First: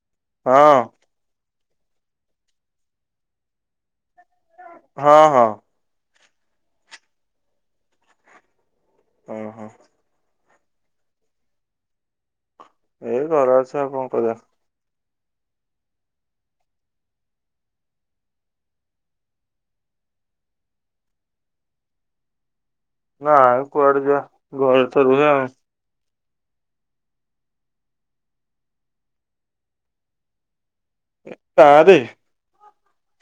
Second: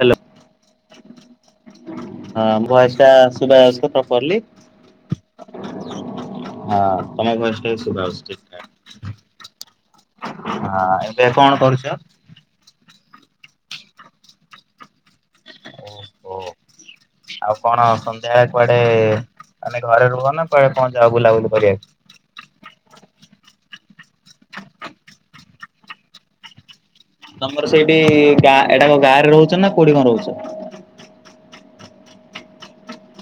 Hello. ହଁ। ହଁ voice ଟା ଶୁବା ଯାଉଚି ତ ପ୍ରପର୍ଲି? ହଁ ହଁ। ହଁ ତମ ଭଏସଟା ବି ଶୁବା ହୋ ଲଉଛି ଠିକ୍ ଠାକ୍। ଓ ହୋ। ଆ ଆ ଏବେ କଣ କରୁଛ? ଏଇ ଘରେ ଅଛି ଆଉ କଣ କରିବା। ଓ ହୋ। ଆଉ କଣ ସନ୍ଧ୍ୟାବେଳେ କୁଆଡେ ଆମେ ଘରେ ରୁହ ନା କୁଆଡେ କଣ ଯାଅ ବୁଲାବୁଲି କରିବାକୁ? ନାଇ କୁଆଡେ ଯିବା ଘରେତ ରୁହେ ଆଉ। ତମର ସେଇଠି ଗାଁ ଏଟା କଣ ଗାଁରେ ରହୁଛ ନା କଉଁଠି କଣ ରହୁଛ? ଗାଁରେ।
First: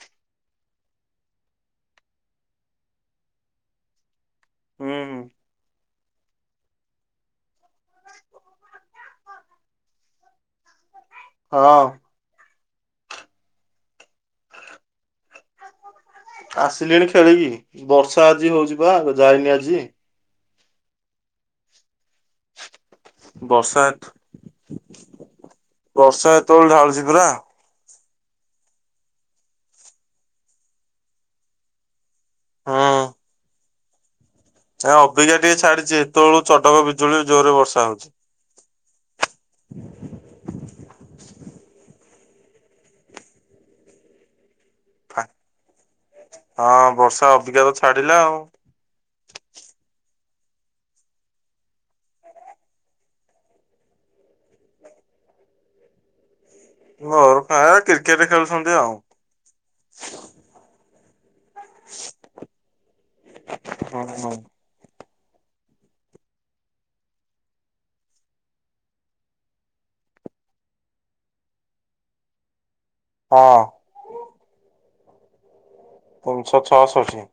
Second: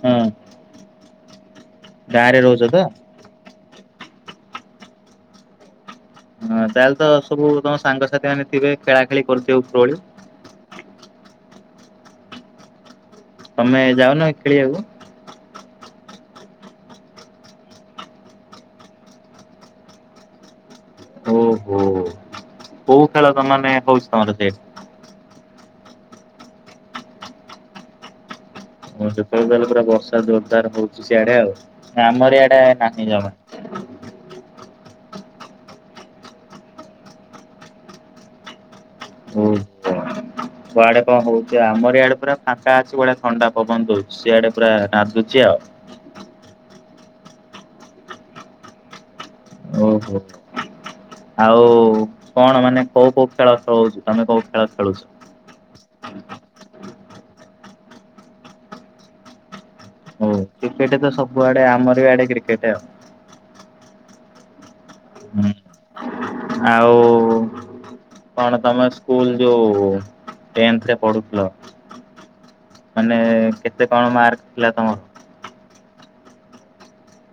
ହଁ। ଗାଁରେ ରହୁଛ ତ? ହୁଁ ହୁଁ। ହଁ ତାହେଲେ ତ ସବୁ ତମ ସାଙ୍ଗସାଥି ମାନେ ଥିବେ ଖେଳାଖେଳି କରୁଥିବେ ଉପରଓଳି। ହଁ। ତମେ ଯାଉନକି ଖେଳିବାକୁ? ଆସିଲିଣି ଖେଳିକି ବର୍ଷା ଆଜି ହଉଛି ବା ଯାଇନି ଆଜି। ହୁଁ। ଓହୋ। ବର୍ଷାତ ସେଇଠି? ବର୍ଷା ଏତେବେଳୁ ଢାଳୁଛି ପରା। ଯେତେବେଳେ ହେଲେ ପୁରା ବର୍ଷା ଜୋରଦାର ହଉଛି ସେଆଡେ ଆଉ ଆମର ଏଇଆଡେ ନାହିଁ ଜମା। ଏଁ ଅବିକ ଟିକେ ଛାଡିଛି ସେତେବେଳୁ ଚଡକ ବିଜୁଳି ଜୋରରେ ବର୍ଷା ହଉଛି। ହୁଁ। କୁଆଡେ କଣ ହଉଛି ଆମର ଇଆଡେ ପୁରା ଫାଙ୍କା ଅଛି ବଢିଆ ଥଣ୍ଡା ପବନ ଦଉଛି। ସିଆଡେ ପୁରା ନାଦୁଛି ଆଉ। ହଁ ବର୍ଷା ଅବିଗା ଛାଡିଲା ଆଉ। ଓହୋ। ଆଉ କଣ ମାନେ କୋଉ କୋଉ ଖେଳ ଖେଳଉଛୁ ତମେ କୋଉ ଖେଳ ଖେଳୁଛ? ମୋର ପ୍ରାୟେ କ୍ରିକେଟ ଖେଳୁଛନ୍ତି ଆଉ। ହୁଁ କ୍ରିକେଟ ତ ସବୁଆଡେ ଆମର ବି ଆଡେ କ୍ରିକେଟ ଆଉ। ହଁ ହଁ। ହୁଁ ଆଉ। କଣ ତମେ ସ୍କୁଲ ଯୋଉରେ ଟେନ୍ଥ ପଢୁଥିଲ। ମାନେ ହଁ କେତେ କଣ ମାର୍କ ଥିଲା ତମର? ତିନିଶହ ଛଅଷଠି।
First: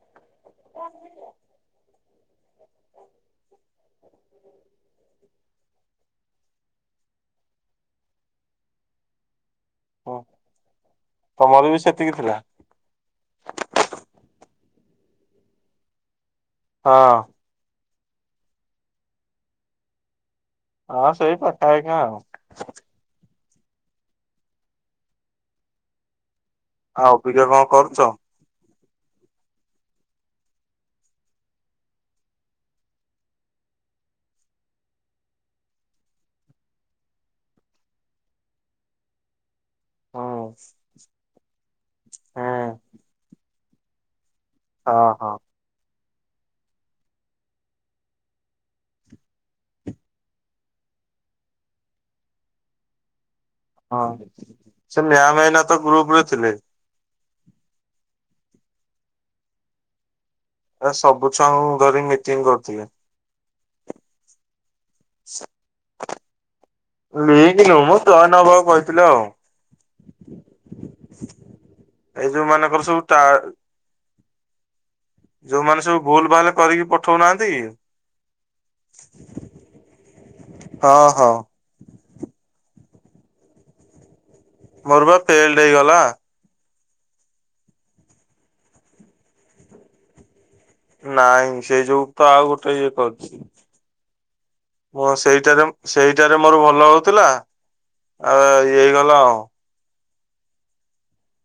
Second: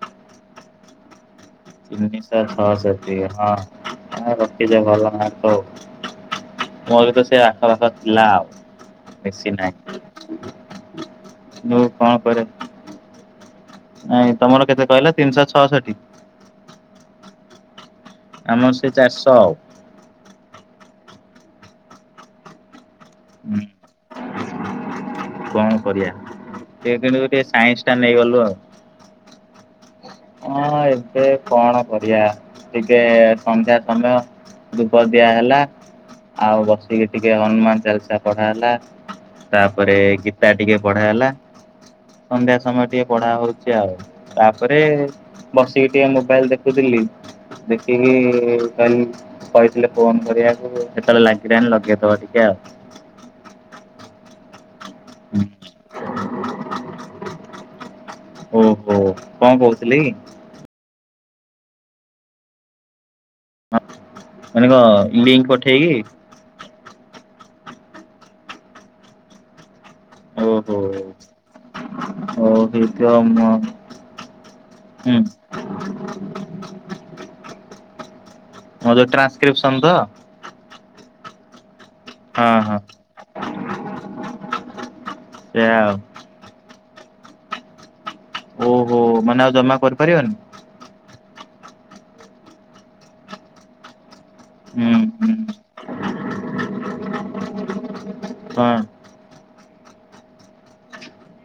ତିନିଶହ ଛଅଷଠି ହଁ ଆ ରଖିଛ ଭଲ ମାର୍କ ଆଉ। ମୋ ବି ତ ସେ ଆଖପାଖ ଥିଲା ଆଉ ବେଶୀ ନାହିଁ। ହୁଁ ତମର ମୁଁ ବି କଣ ସେତିକି ଥିଲା। କରେ ନାଇଁ ତମର କେତେ କହିଲା ତିନିଶହ ଛଅଷଠି। ହଁ। ଆମର ସେ ଚାରିଷ। ହଁ ସେଇ ପଠା ହେଇକା ଆଉ। ହୁଁ କଣ କରିବାଆ ଟ ଆଉ କିନ୍ତୁ ଟିକେ ଅବିକା କଣ ସାଇନ୍ସ ଟା କରୁଛ? ନେଇଗଲୁ ଆଉ। ହଁ ଏବେ କଣ କରିବା ଟିକେ ସନ୍ଧ୍ୟା ସମୟ ଦୁପ ଦିଆହେଲା ଆଉ ବସିକି ଟିକେ ହନୁମାନ ଚାଲିସା ପଢା ହେଲା। ତାପରେ ହୁଁ ଗୀତା ଟିକେ ପଢା ହେଲା ସନ୍ଧ୍ୟା ହୁଁ ସମୟ ଟିକେ ପଢା ହଉଛି ଆଉ ତା ତା ପରେ ହଁ ହଁ ବସିକି ଟିକେ ମୋବାଇଲ ଦେଖୁଥିଲି ଦେଖିକି କହିଲ କହିଥିଲେ ଫୋନ କରିବାକୁ କେତେବେଳେ ଲାଗିଲାଣି ଲଗେଇଦବ ଟିକେ ଆଉ ହଁ ସେ ମ୍ୟାମ ଆଉ ଏଇନା ତ ଗ୍ରୁପ ରେ ଥିଲେ। ଓହୋ କଣ କହୁଥିଲି କି? ଆ ସବୁ ଛୁଆଙ୍କୁ ଧରି ମିଟିଂ କରୁଥିଲେ। ମାନେ କଣ ଲିଙ୍କ ପଠେଇକି? ଲକ ନୁହଁ ମୁଁ ଯଏନ ହବାକୁ କହିଥିଲି ଆଉ। ଓହୋ। ଏଇ ଯୋଉ ଆଉ ମାନଙ୍କର ସବୁ ହେଇଥ ଟା ମ ହୁଁ। ଯୋଉମାନେ ସବୁ ଭୁଲ ଭାଲ କରିକି ପଠଉନାହାନ୍ତି କି? ମୋ ଯୋଉ ଟ୍ରାନ୍ସକ୍ରିପସନ ତ ହଁ ହଁ। ହଁ ହଁ। ମୋର ବା ଫେଲଡ ସେଇଆ ହେଇଗଲା। ଓହୋ ମାନେ ଆଉ ଜମା କରିପାରିବନି। ନାଇଁ ସେଇ ଯୋଗୁ ତ ଆଉ ଗୋଟେ ଇଏ କରୁଛି ହୁଁ ମୁଁ ହୁଁ ସେଇଟାରେ ସେଇଟାରେ ମୋର ଭଲ ହଉଥିଲା ଆଉ ହଁ ଇଏ ହେଇଗଲା ଆ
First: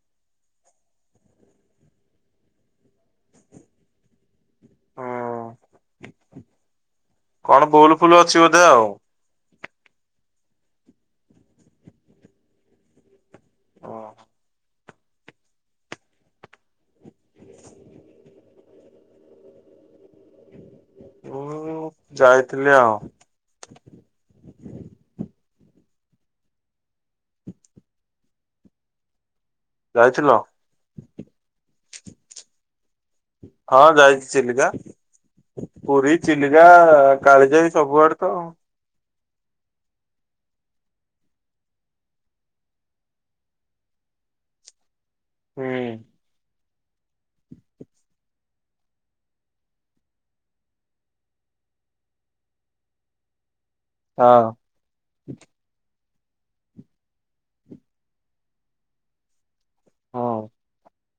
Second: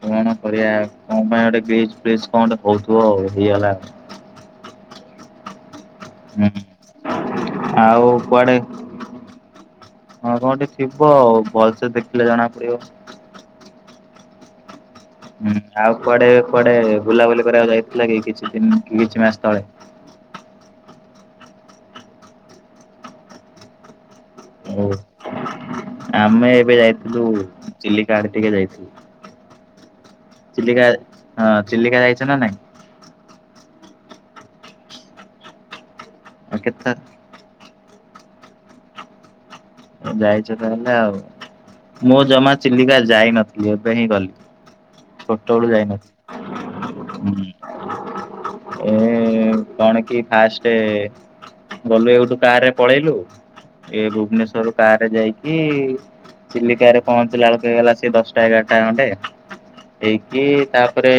କଣ କରିବା କଣ ପାଇଁ ଗୋଟେ କଣେ ହଉଥିବ ଆଉ ହେଇଗଲା ଆଉ ହୁଁ କଣ ହୁଁ ଭୁଲ ଆଉ ଫୁଲ ଅଛି କୁଆଡେ ବୋଧେ ଆଉ। ହଁ କଣଠିକ ଥିବ ଆଉ ଭଲସେ ଦେଖିଲେ ଜଣା ପଡିବ ହଁ ହୁଁ ଆଉ କୁଆଡେ କୁଆଡେ ବୁଲାବୁଲି କରିବାକୁ ଯାଇଥିଲା କି କିଛି ଦ କି କିଛି ମାସ ତଳେ ମୁଁ ଯାଇଥିଲି ଆଉ ଆମେ ଏବେ ଯାଇଥିଲୁ ଚିଲିକା ଟିକେ ଯାଇଥିଲୁ ଯାଇଥିଲ ଚିଲିିକା ହଁ ଚିଲିିକା ଯାଇଛ ନା ନଁ ହଁ ଯାଇଛି ଚିଲିକା ପୁରୀ ଆଉ ଚିଲିକା କେତେ କାଳିଜାଇ ସବୁଆଡେ ତ ଯାଇଛ ତାହଲେ ଆଉ ମୁଁ ଜମା ଚିଲିକା ଯାଇନଥିଲି ଏବେ ହିଁ ଗଲି ଛୋଟ ବେଳୁ ହୁଁ ଯାଇନଥିଲ ହଁ ଏ କଣ କି ଫାଷ୍ଟ ଗଲୁ ଏ ଗୋଠୁ କା ରେ ପଳେଇଲୁ ଏ ହଁ ଭୁବନେଶ୍ଵର କ ରେ ଯାଇକି ଚିଲିକା ରେ ପହଞ୍ଚିଲା ବେଳକୁ ଗଲା ସେ ଦଶଟା ଏଗାରଟା ଖଣ୍ଣ୍ଡେ ହଁ ହେଇକି ତା ତାପରେ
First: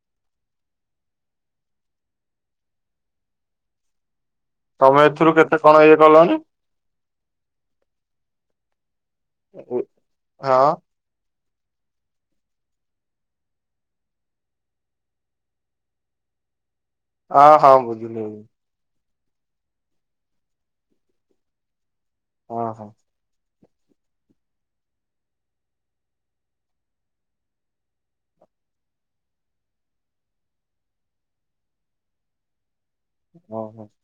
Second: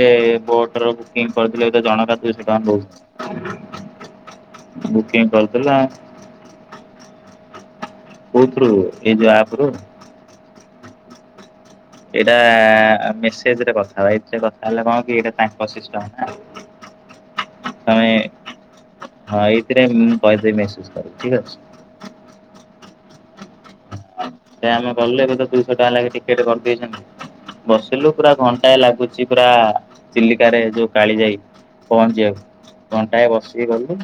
ବୋଟର ବୁକିଂ କରିଥିଲେ ଏ ଜଣକା [unintelligible] ତମେ ବୁକିଂ ଏଥିରୁ କେତେ କରିଥିଲା। କଣ ଇଏ କଲଣି? କଉଥିରୁ ନିଜ ଆପ ରୁ ହଁ, ଏଇଟା ମେସେଜରେ କଥା ହେବା ଏଇଥିରେ କଥା ହେଲେ କଣ କି ଏଇଟା ତାଙ୍କ ସିଷ୍ଟମ୍ ଟା ହଁ, ହଁ ବୁଝୁ ହଁ, ଏଇଥିରେ [unintelligible] ଠିକ ଅଛି। ଓହୋ! ସେ ଆମେ ଗଲେ ଏବେ ତ ଦୁଇଶହ ଟଙ୍କା ଲାଗି ଟିକେଟ କରିଦେଚନ୍ତି। ବସିଲୁ ପୁରା ଘଣ୍ଟାଏ ଲାଗୁଛି ପୁରା ଚିଲିକାରେ ଯୋଉ କାଳିଜାଇ। ପହଞ୍ଚିବାକୁ ଘଣ୍ଟାଏ ହଁ ବସିକି ହଁ। ଗଲୁ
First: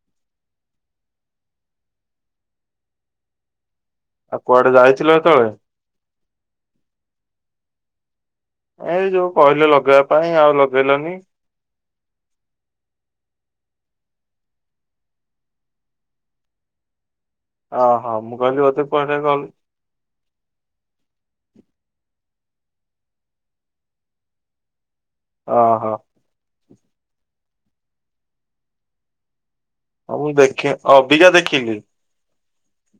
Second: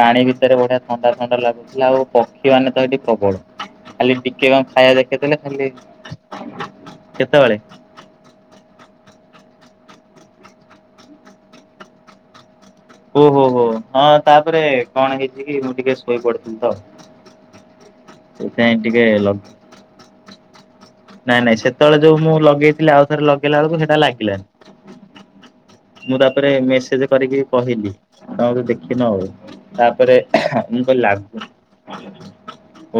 ପାଣି ଭିତରେ ବଢିଆ ଥଣ୍ଡା ଥଣ୍ଡା ଲାଗୁଥିଲା ଆଉ ପକ୍ଷୀ ମାନେ ତ ହେଠି ପ୍ରବଳ। ଖାଲି ଆଉ ଟିକେ କଣ କୁଆଡେ ଖାଇବା ଯାଇଥିଲ ଦେଖେଇଦେଲେ ସେତେବେଳେ? ଖାଲି କେତେବେଳେ? ଏ ଯୋଉ କହିଲେ ଲଗେଇବା ପାଇଁ ଆଉ ଲଗେଇଲନି ଓହୋ ହୋ ହଁ ତାପରେ କଣ ହେଇଛି କି ମୁଁ ଟିକେ ଶୋଇପଡିଥିଲି ତ ଓହଁ ମୁଁ କହିଲି ସେଥିପାଇଁ ମତେ ଟିକେ ପଟା କହିଲି ନାଇଁ ନାଇଁ ସେତେବେଳେ ଯୋ ମୁଁ ଲଗେଇଥିଲି ଆଉ ଥରେ ଲଗେଇଲା ବେଳକୁ ସେଇଟା ଲାଗିଲାନି ଓହୋ! ମୁଁ ତାପରେ ମେସେଜ କରିକି କହିଲି ତମେ ଦେଖିନ ଆଉ। ତାପରେ ହଉ ମୁଁ ଦେଖେ କହିଲି ଲାଗୁ ଅବିକା ଦେଖିଲି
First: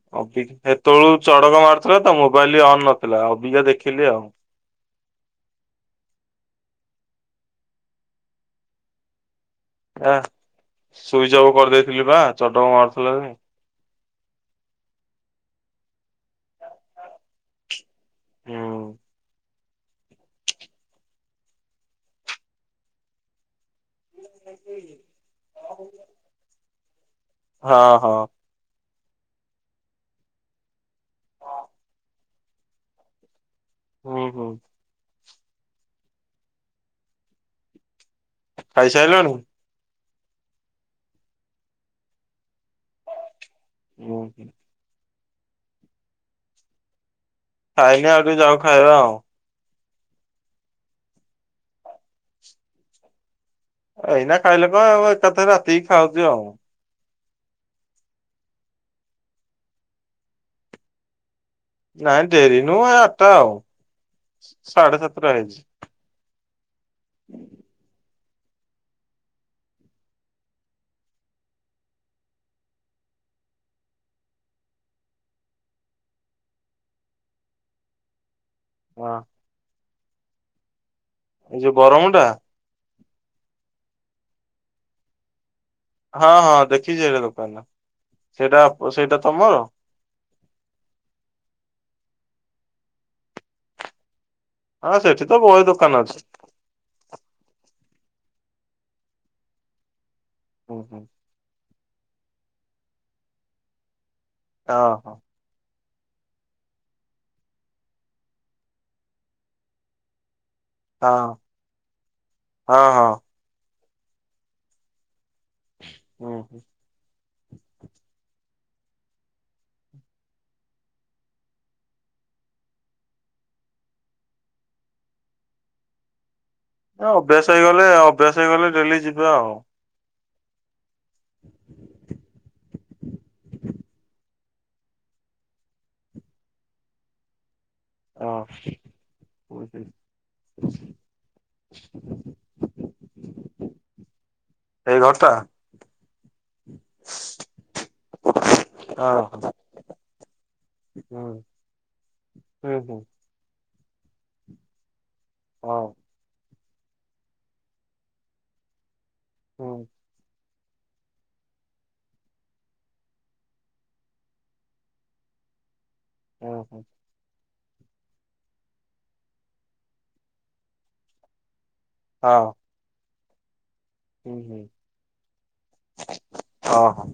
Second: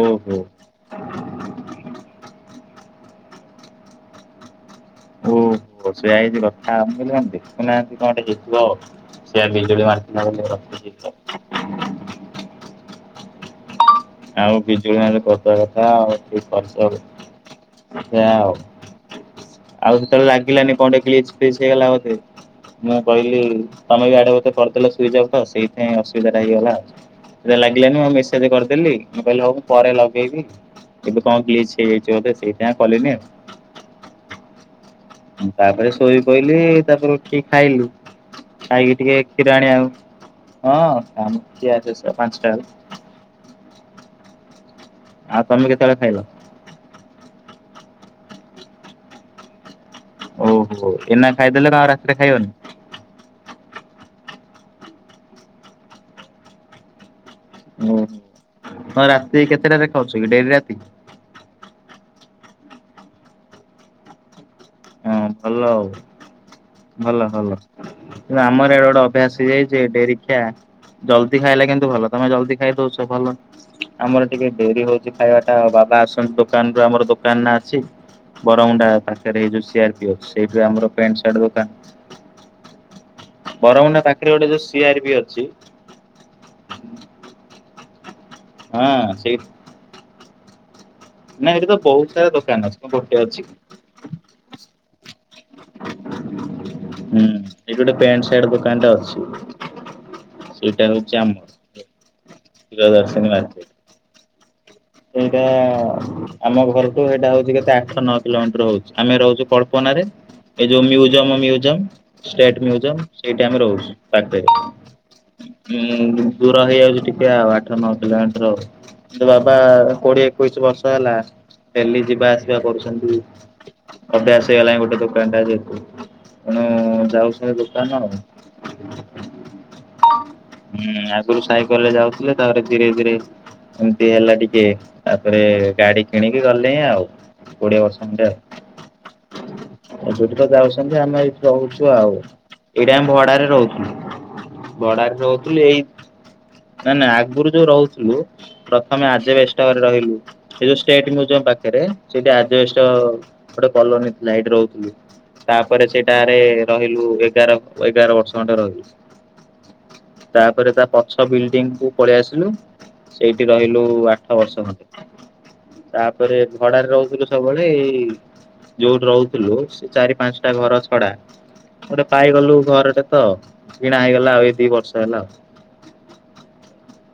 ଓହୋ ଅବି ସେତେବେଳକୁ ଚଡକ ମାରୁଥିଲା ତ ମୋବାଇଲ ବି ଅନ୍ ନଥିଲା ଅବିକା ଦେଖିଲି ଆଉ। ଓହୋ! ସେଇଆ ହେଇଛି କଥା ମୁଁ କହିଲି କଣ ଦେଖୁନାହାନ୍ତି କଣ ଗୋଟେ ହେଇଥିବ ଆଉ ସେଇଆ ବିଜୁଳି ମାରୁଥିଲା ଥିଲି ବା ଚଡ଼କୁ ମାରୁଥିଲେ ଆଉ ବିଜୁଳି ମାଇଲେ କରିଦବା କଥା ଆଉ ଫସଲ ସେଇଆ ଆଉ ହୁଁ। ଆଉ ସେତେବେଳେ ଲାଗିଲାନି କଣ ଟେ ଗ୍ଲିଚ ପ୍ଲିଚ ହେଇଗଲା ବୋଧେ ମୁଁ କହିଲି ତମେ ବି ଆଡେ ବୋଧେ କରିଦେଲ ସୁଇଜି ଅଫ ତ ସେଇଥିପାଇଁ ଅସୁବିଧା ଟା ହେଇଗଲା ଆଉ। ହଁ ଲାଗିଲାନି ମୁଁ ହଁ। ମେସେଜ କରିଦେଲି ମୁଁ କହିଲେ ହଉ ପରେ ଲଗେଇବି ଏବେ କଣ ଗ୍ଲିଚ ହେଇଯାଇଛି ବୋଧେ ସେଇଥିପାଇଁ ଆଉ କଲିନି ହୁଁ, ହୁଁ, ତାପରେ ଶୋଇପଇଲି, ତାପରେ ଉଠିକି ଖାଇଲୁ। ଖାଇକି ଟିକେ ଖାଇସାରିଲଣି? କ୍ଷୀର ଆଣି ବାକୁ ହଁ [unintelligible] ପାଞ୍ଚଟା ହଉ। ହୁଁ। ଆଉ ତମେ କେତେବେଳେ ଖାଇଲ। ଖାଇନି ଆଉ ଟିକେ ଯାଉ ଖାଇବା ଆଉ। ଓହୋ ଏନା ଖାଇଦେଲେ ଆଉ ରାତିରେ ଖାଇବନି। ଏଇନା ଖାଇଲେ କଣ ଆଉ ଏକାଥରେ ରାତିକି ଖାଉଛି ଆଉ। ଓ ହଁ, ରାତି କେତେଟାରେ ଖାଉଛ କି ଡେରି ରାତି। ନାଇଁ ଡେରି ନୁହଁ ଏ ଆଠଟା ଆଉ, ସାଢେ ହଁ ସାତଟା ଭଲ ହେଇଛି। ଆଉ ଭଲ ଭଲ କିନ୍ତୁ ଆମର ଇଆଡେ ଗୋଟେ ଅଭ୍ୟାସ ହେଇଯାଇଛି ଡେରି ଖିଆ। ଜଲଦି ଖାଇଲେ କିନ୍ତୁ ଭଲ ତମେ ଜଲଦି ଖାଇ ଦଉଛ ଭଲ। ଆମର ଟିକେ ଡେରି ହଉଛି ଖାଇବା ଟା ବାବା ଆସନ୍ତି ଦୋକାନରୁୁ ଆମର ଦୋକାନ ନା ଅଛି। ବରମୁଣ୍ଡା ହଁ ପାଖରେ ହେଇଯୋଉ ସିଆରପିଓ ସେଇଠି ଆମର ପ୍ୟାଣ୍ଟ ସାର୍ଟ ଦୋକାନ। କଁ ଟା। ବରମୁଣ୍ଡା ପାଖରେ ଗୋଟେ ଯୋଉ ସିଆର ପି ଅଛି। ହଁ ହଁ ଦେଖିଛି ସେଇଟା ଦୋକାନ ସେଇଟା ହଁ ସେଇଟା ସେଇ ତମର। ନା ଏଇଠି ତ ବହୁତ ସାରା ଦୋକାନ ଅଛି କଣ ଗୋଟେ ଅଛି କି? ହଁ ସେଠି ତ ବହେ ଦୋକାନ ଅଛି। ହୁଁ ସେଇଠି ଗୋଟେ ପ୍ୟାଣ୍ଟ, ସାର୍ଟ ଦୋକାନ ଟା ଅଛି ହୁଁ ସେଇଟା ହୁଁ ହଉଛି ଆମ ପ୍ରିୟଦଶ୍ରୀନି ମାର୍କେଟ। ଅ ହଁ। ଏଟା ଆମ ଘରଠୁ ହେଟା ହଉଛି କେତେ ଆଠହ ନଅ କିଲୋମିଟର ହଉଛି ଆମେ ରହୁଛୁ କଳ୍ପନାରେ। ଏଇ ଯୋଉ ମିଉଜିଅମ ହଁ ମିଉଜିଅମ ଷ୍ଟେଟ ହଁ ମିଉଜିଅମ ହଁ। ସେଇଠି ଆମେ ରହୁଛ ପାଖରେ। ଉଁ ହୁଁ ହୁଁ ଦୂର ହେଇଯାଉଛି ଟିକେ ଆଉ ଆଠ ନଅ କିଲୋମିଟର ସେ ବା କୋଡିଏ ଏକୋଇଶ ବର୍ଷ ହେଲା ଡେଲି ଯିବା ଆସିବା କରୁଛନ୍ତି। ଅଭ୍ୟାସ ହେଇଗଲାଣି ଗୋଟେ ଦୋକାନଟା ଯେହେତୁ। ତେଣୁ ଯାଉଛନ୍ତି ଅଭ୍ୟାସ ହେଇଗଲେ ଦୋକାନ ଆଉ। ଅଭ୍ୟାସ ହେଇଗଲେ ଡେଲି ଯିବା ଆଉ। ହୁଁ ଆଗରୁ ସାଇକେଲ ରେ ଯାଉଥିଲେ ତାପରେ ଧୀରେ ଧୀରେ ଏମତି ହେଲା। ଟିକେ ତାପରେ ଗାଡି କିଣିକି ଗଲେ ଆଉ କୋଡିଏ ବର୍ଷ ଖଣ୍ଡେ ଆଉ। ଆଉ। ଏଇ ଏ ଦୁଠି ତ ଯାଉଛନ୍ତି ଆମେ ଏଇଠି ରହୁଛୁ ଆଉ। ଏଇଟା ଆମେ ଭଡାରେ ରହୁଥିଲୁ ଭଡାରେ ଘରଟା ରହୁଥିଲୁ ଏଇ ନାଇଁ ନାଇଁ ଆଗରୁ ଯୋଉ ରହୁଥିଲୁ ପ୍ରଥମେ ଆ ହଁ ଷ୍ଟଲ ଲଗେଇଲୁ ସେ ଯୋଉ ଷ୍ଟେଟ ହୁଁ ମିଉଜମ ପାଖରେ ସେଠି ହୁଁ ଆଜବେଷ୍ଟ ହୁଁ ଗୋଟେ କଲୋନୀ ଥିଲା ହେଇଠି ରହୁଥିଲୁ ହଁ ତାପରେ ସେଟାରେ ରହିଲୁ ଏଗାର ଏଗାର ବର୍ଷ ଖଣ୍ଡେ ରହିଲୁ। ହୁଁ। ତାପରେ ତା ପଛ ବିଲଡିଙ୍ଗ କୁ ପଳେଇ ଆସିଲୁ ସେଇଠି ରହିଲୁ ଆଠ ବର୍ଷ ଖଣ୍ଡେ। ତାପରେ ହୁଁ ହୁଁ ଭଡାରେ ରହୁଥିଲୁ ସବୁବେଳେ ଏଇ। ଯୋଉଠି ରହୁଥିଲୁ ସେ ଚାରି ପାଞ୍ଚଟା ଘର ଛଡା ଗୋଟେ ହଁ ପାଇଗଲୁ ଘର ଟେ। ତ କିଣା ହେଇଗଲା ଆଉ ଏଇ ଦି ବର୍ଷ ହେଲା ଆଉ। ଅ ହଁ।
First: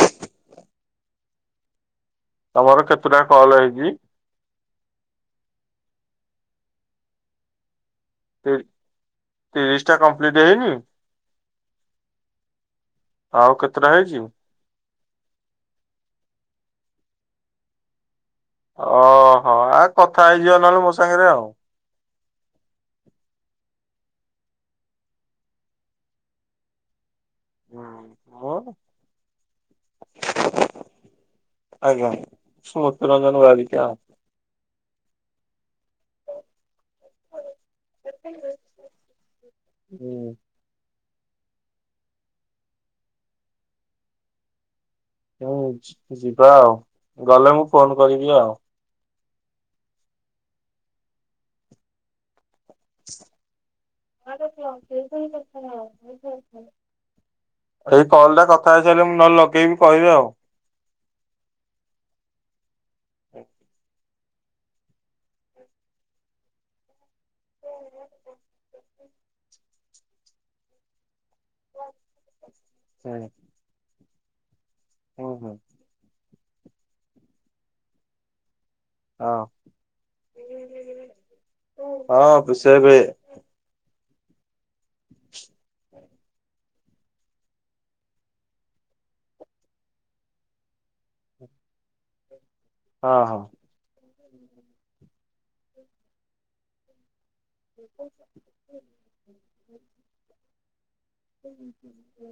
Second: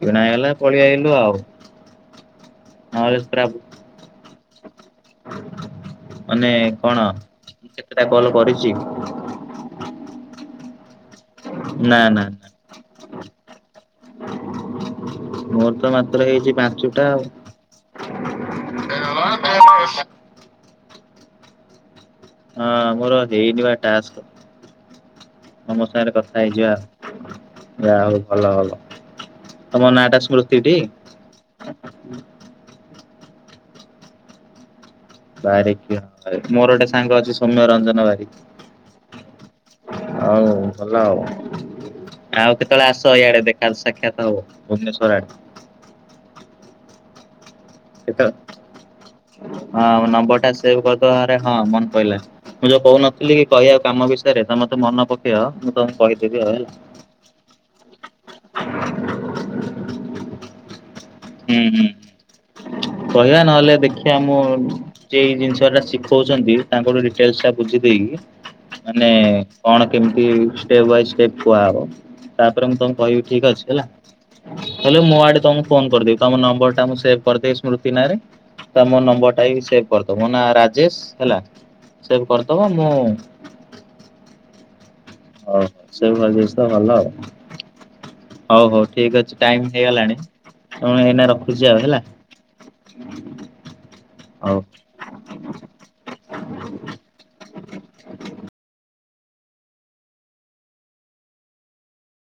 କିଣା ହେଇଗଲା ପଳେଇଆଇଲୁ ଆଉ। ତମର ନହେଲେ କେତେଟା ପୁରା କଲ ହେଇଛି। ମାନେ କଣ କେତେଟା କଲ କରିଛି। ତିରିଶ ଟା କମ୍ପ୍ଲିଟ ହେଇନି। ନା ନା। ଆଉ କେତେଟା ହେଇଛି। ମୋର ତ ମାତ୍ର ହେଇଛି ପାଞ୍ଚଟା ଆଉ। ଅହ ଆ ହଁ କଥା ହେଇଯିବ ନହେଲେ ମୋ ସାଙ୍ଗରେ ଆଉ। ହଁ ମୋର ହେଇନିବା ଟାସ୍କ। ତମ ସାଙ୍ଗରେ କଥା ହେଇଯିବା। ଯା ହଉ ଭଲ ମୁଁ ଭଲ ତମ ନାଟା ସ୍ମୃତିଟି ଆଜ୍ଞା ମତ୍ୟୁରଞ୍ଜନ ଗିକା ବାରିକ ମୋର ଗୋଟେ ସାଙ୍ଗ ଅଛି ସୌମ୍ୟ ରଞ୍ଜନ ବାରିକ ହଉ ଭଲ ଆଉ ଆଉ କେତେବେଳେ ଆସ ଇଆଡେ ଦେଖା ସାକ୍ଷାତ ହବ ଭୁବନେଶ୍ଵର ଆଡେ ହଁ ଯିବା ଆଉ ଗଲେ ମୁଁ ଫୋନ କରିବି ଆଉ। ହଁ ନମ୍ବର ଟା ସେଭ କରିଦରେ ହଁ ମନ ପଇଲାଣି ମୁଁ ଯୋଉ କହୁନଥିଲି କି କହ ଆଉ କାମ ବିଷୟରେ ତ ମତେ ମନେ ପକେଇ ଆ ମୁଁ ତମକୁ କହିଦେବି ଆଉ ହେଲା ଏଇ କଲ ଟା କଥା ହେଇସାରିଲେ ମୁଁ ନହଲେ ଲଗେଇବି କହିବି ଆଉ ହୁଁ ହୁଁ କହିବା ନହେଲେ ଦେଖ ସେମ ସେ ଜିନିଷ ଟା ଶିଖଉଛନ୍ତି ତାଙ୍କଠ ଡିଟେଲସ ଟା ବୁଝି ଦେଇେଇକି ମାନେ କଣ କେମିତି ଷ୍ଟେପ ବାଇେ ଷ୍ଟେପ କୁହାହବ ତାପରେ ମୁଁ ତମକୁ କହିବି ହୁଁ ଠିକ ଅଛି ହେଲା ହେଲେ ମୁଁ ହୁଁ ଆଡେ ହଁ ତମକୁ ଫୋନ କରିଦେବି ତମ ନମ୍ବର ଟା ମୁଁ ସେ କରିଦେଇ ସ୍ମୃତି ନାଁରେ ତା ମୋ ନମ୍ବରଟା ବି ସେଭ୍ କରିଦବ ମୋ ନାଁ ରାଜେଶ ହେଲା ସେଭ୍ ହଁ କରିଦବ ମୁଁ ହଉ ସେ ଭ ଜଷ ତ ଭଲ ଆଉ ହଉ ହଉ ଠିକ ଅଛି ଟାଇମ ହେଇଗଲାଣି ମୁ ଏଇନା ରଖୁଛି ଆଉ ହେଲା। ହଁ ହଁ। ହଉ। [inaudible] ହୁଁ ହୁୁ।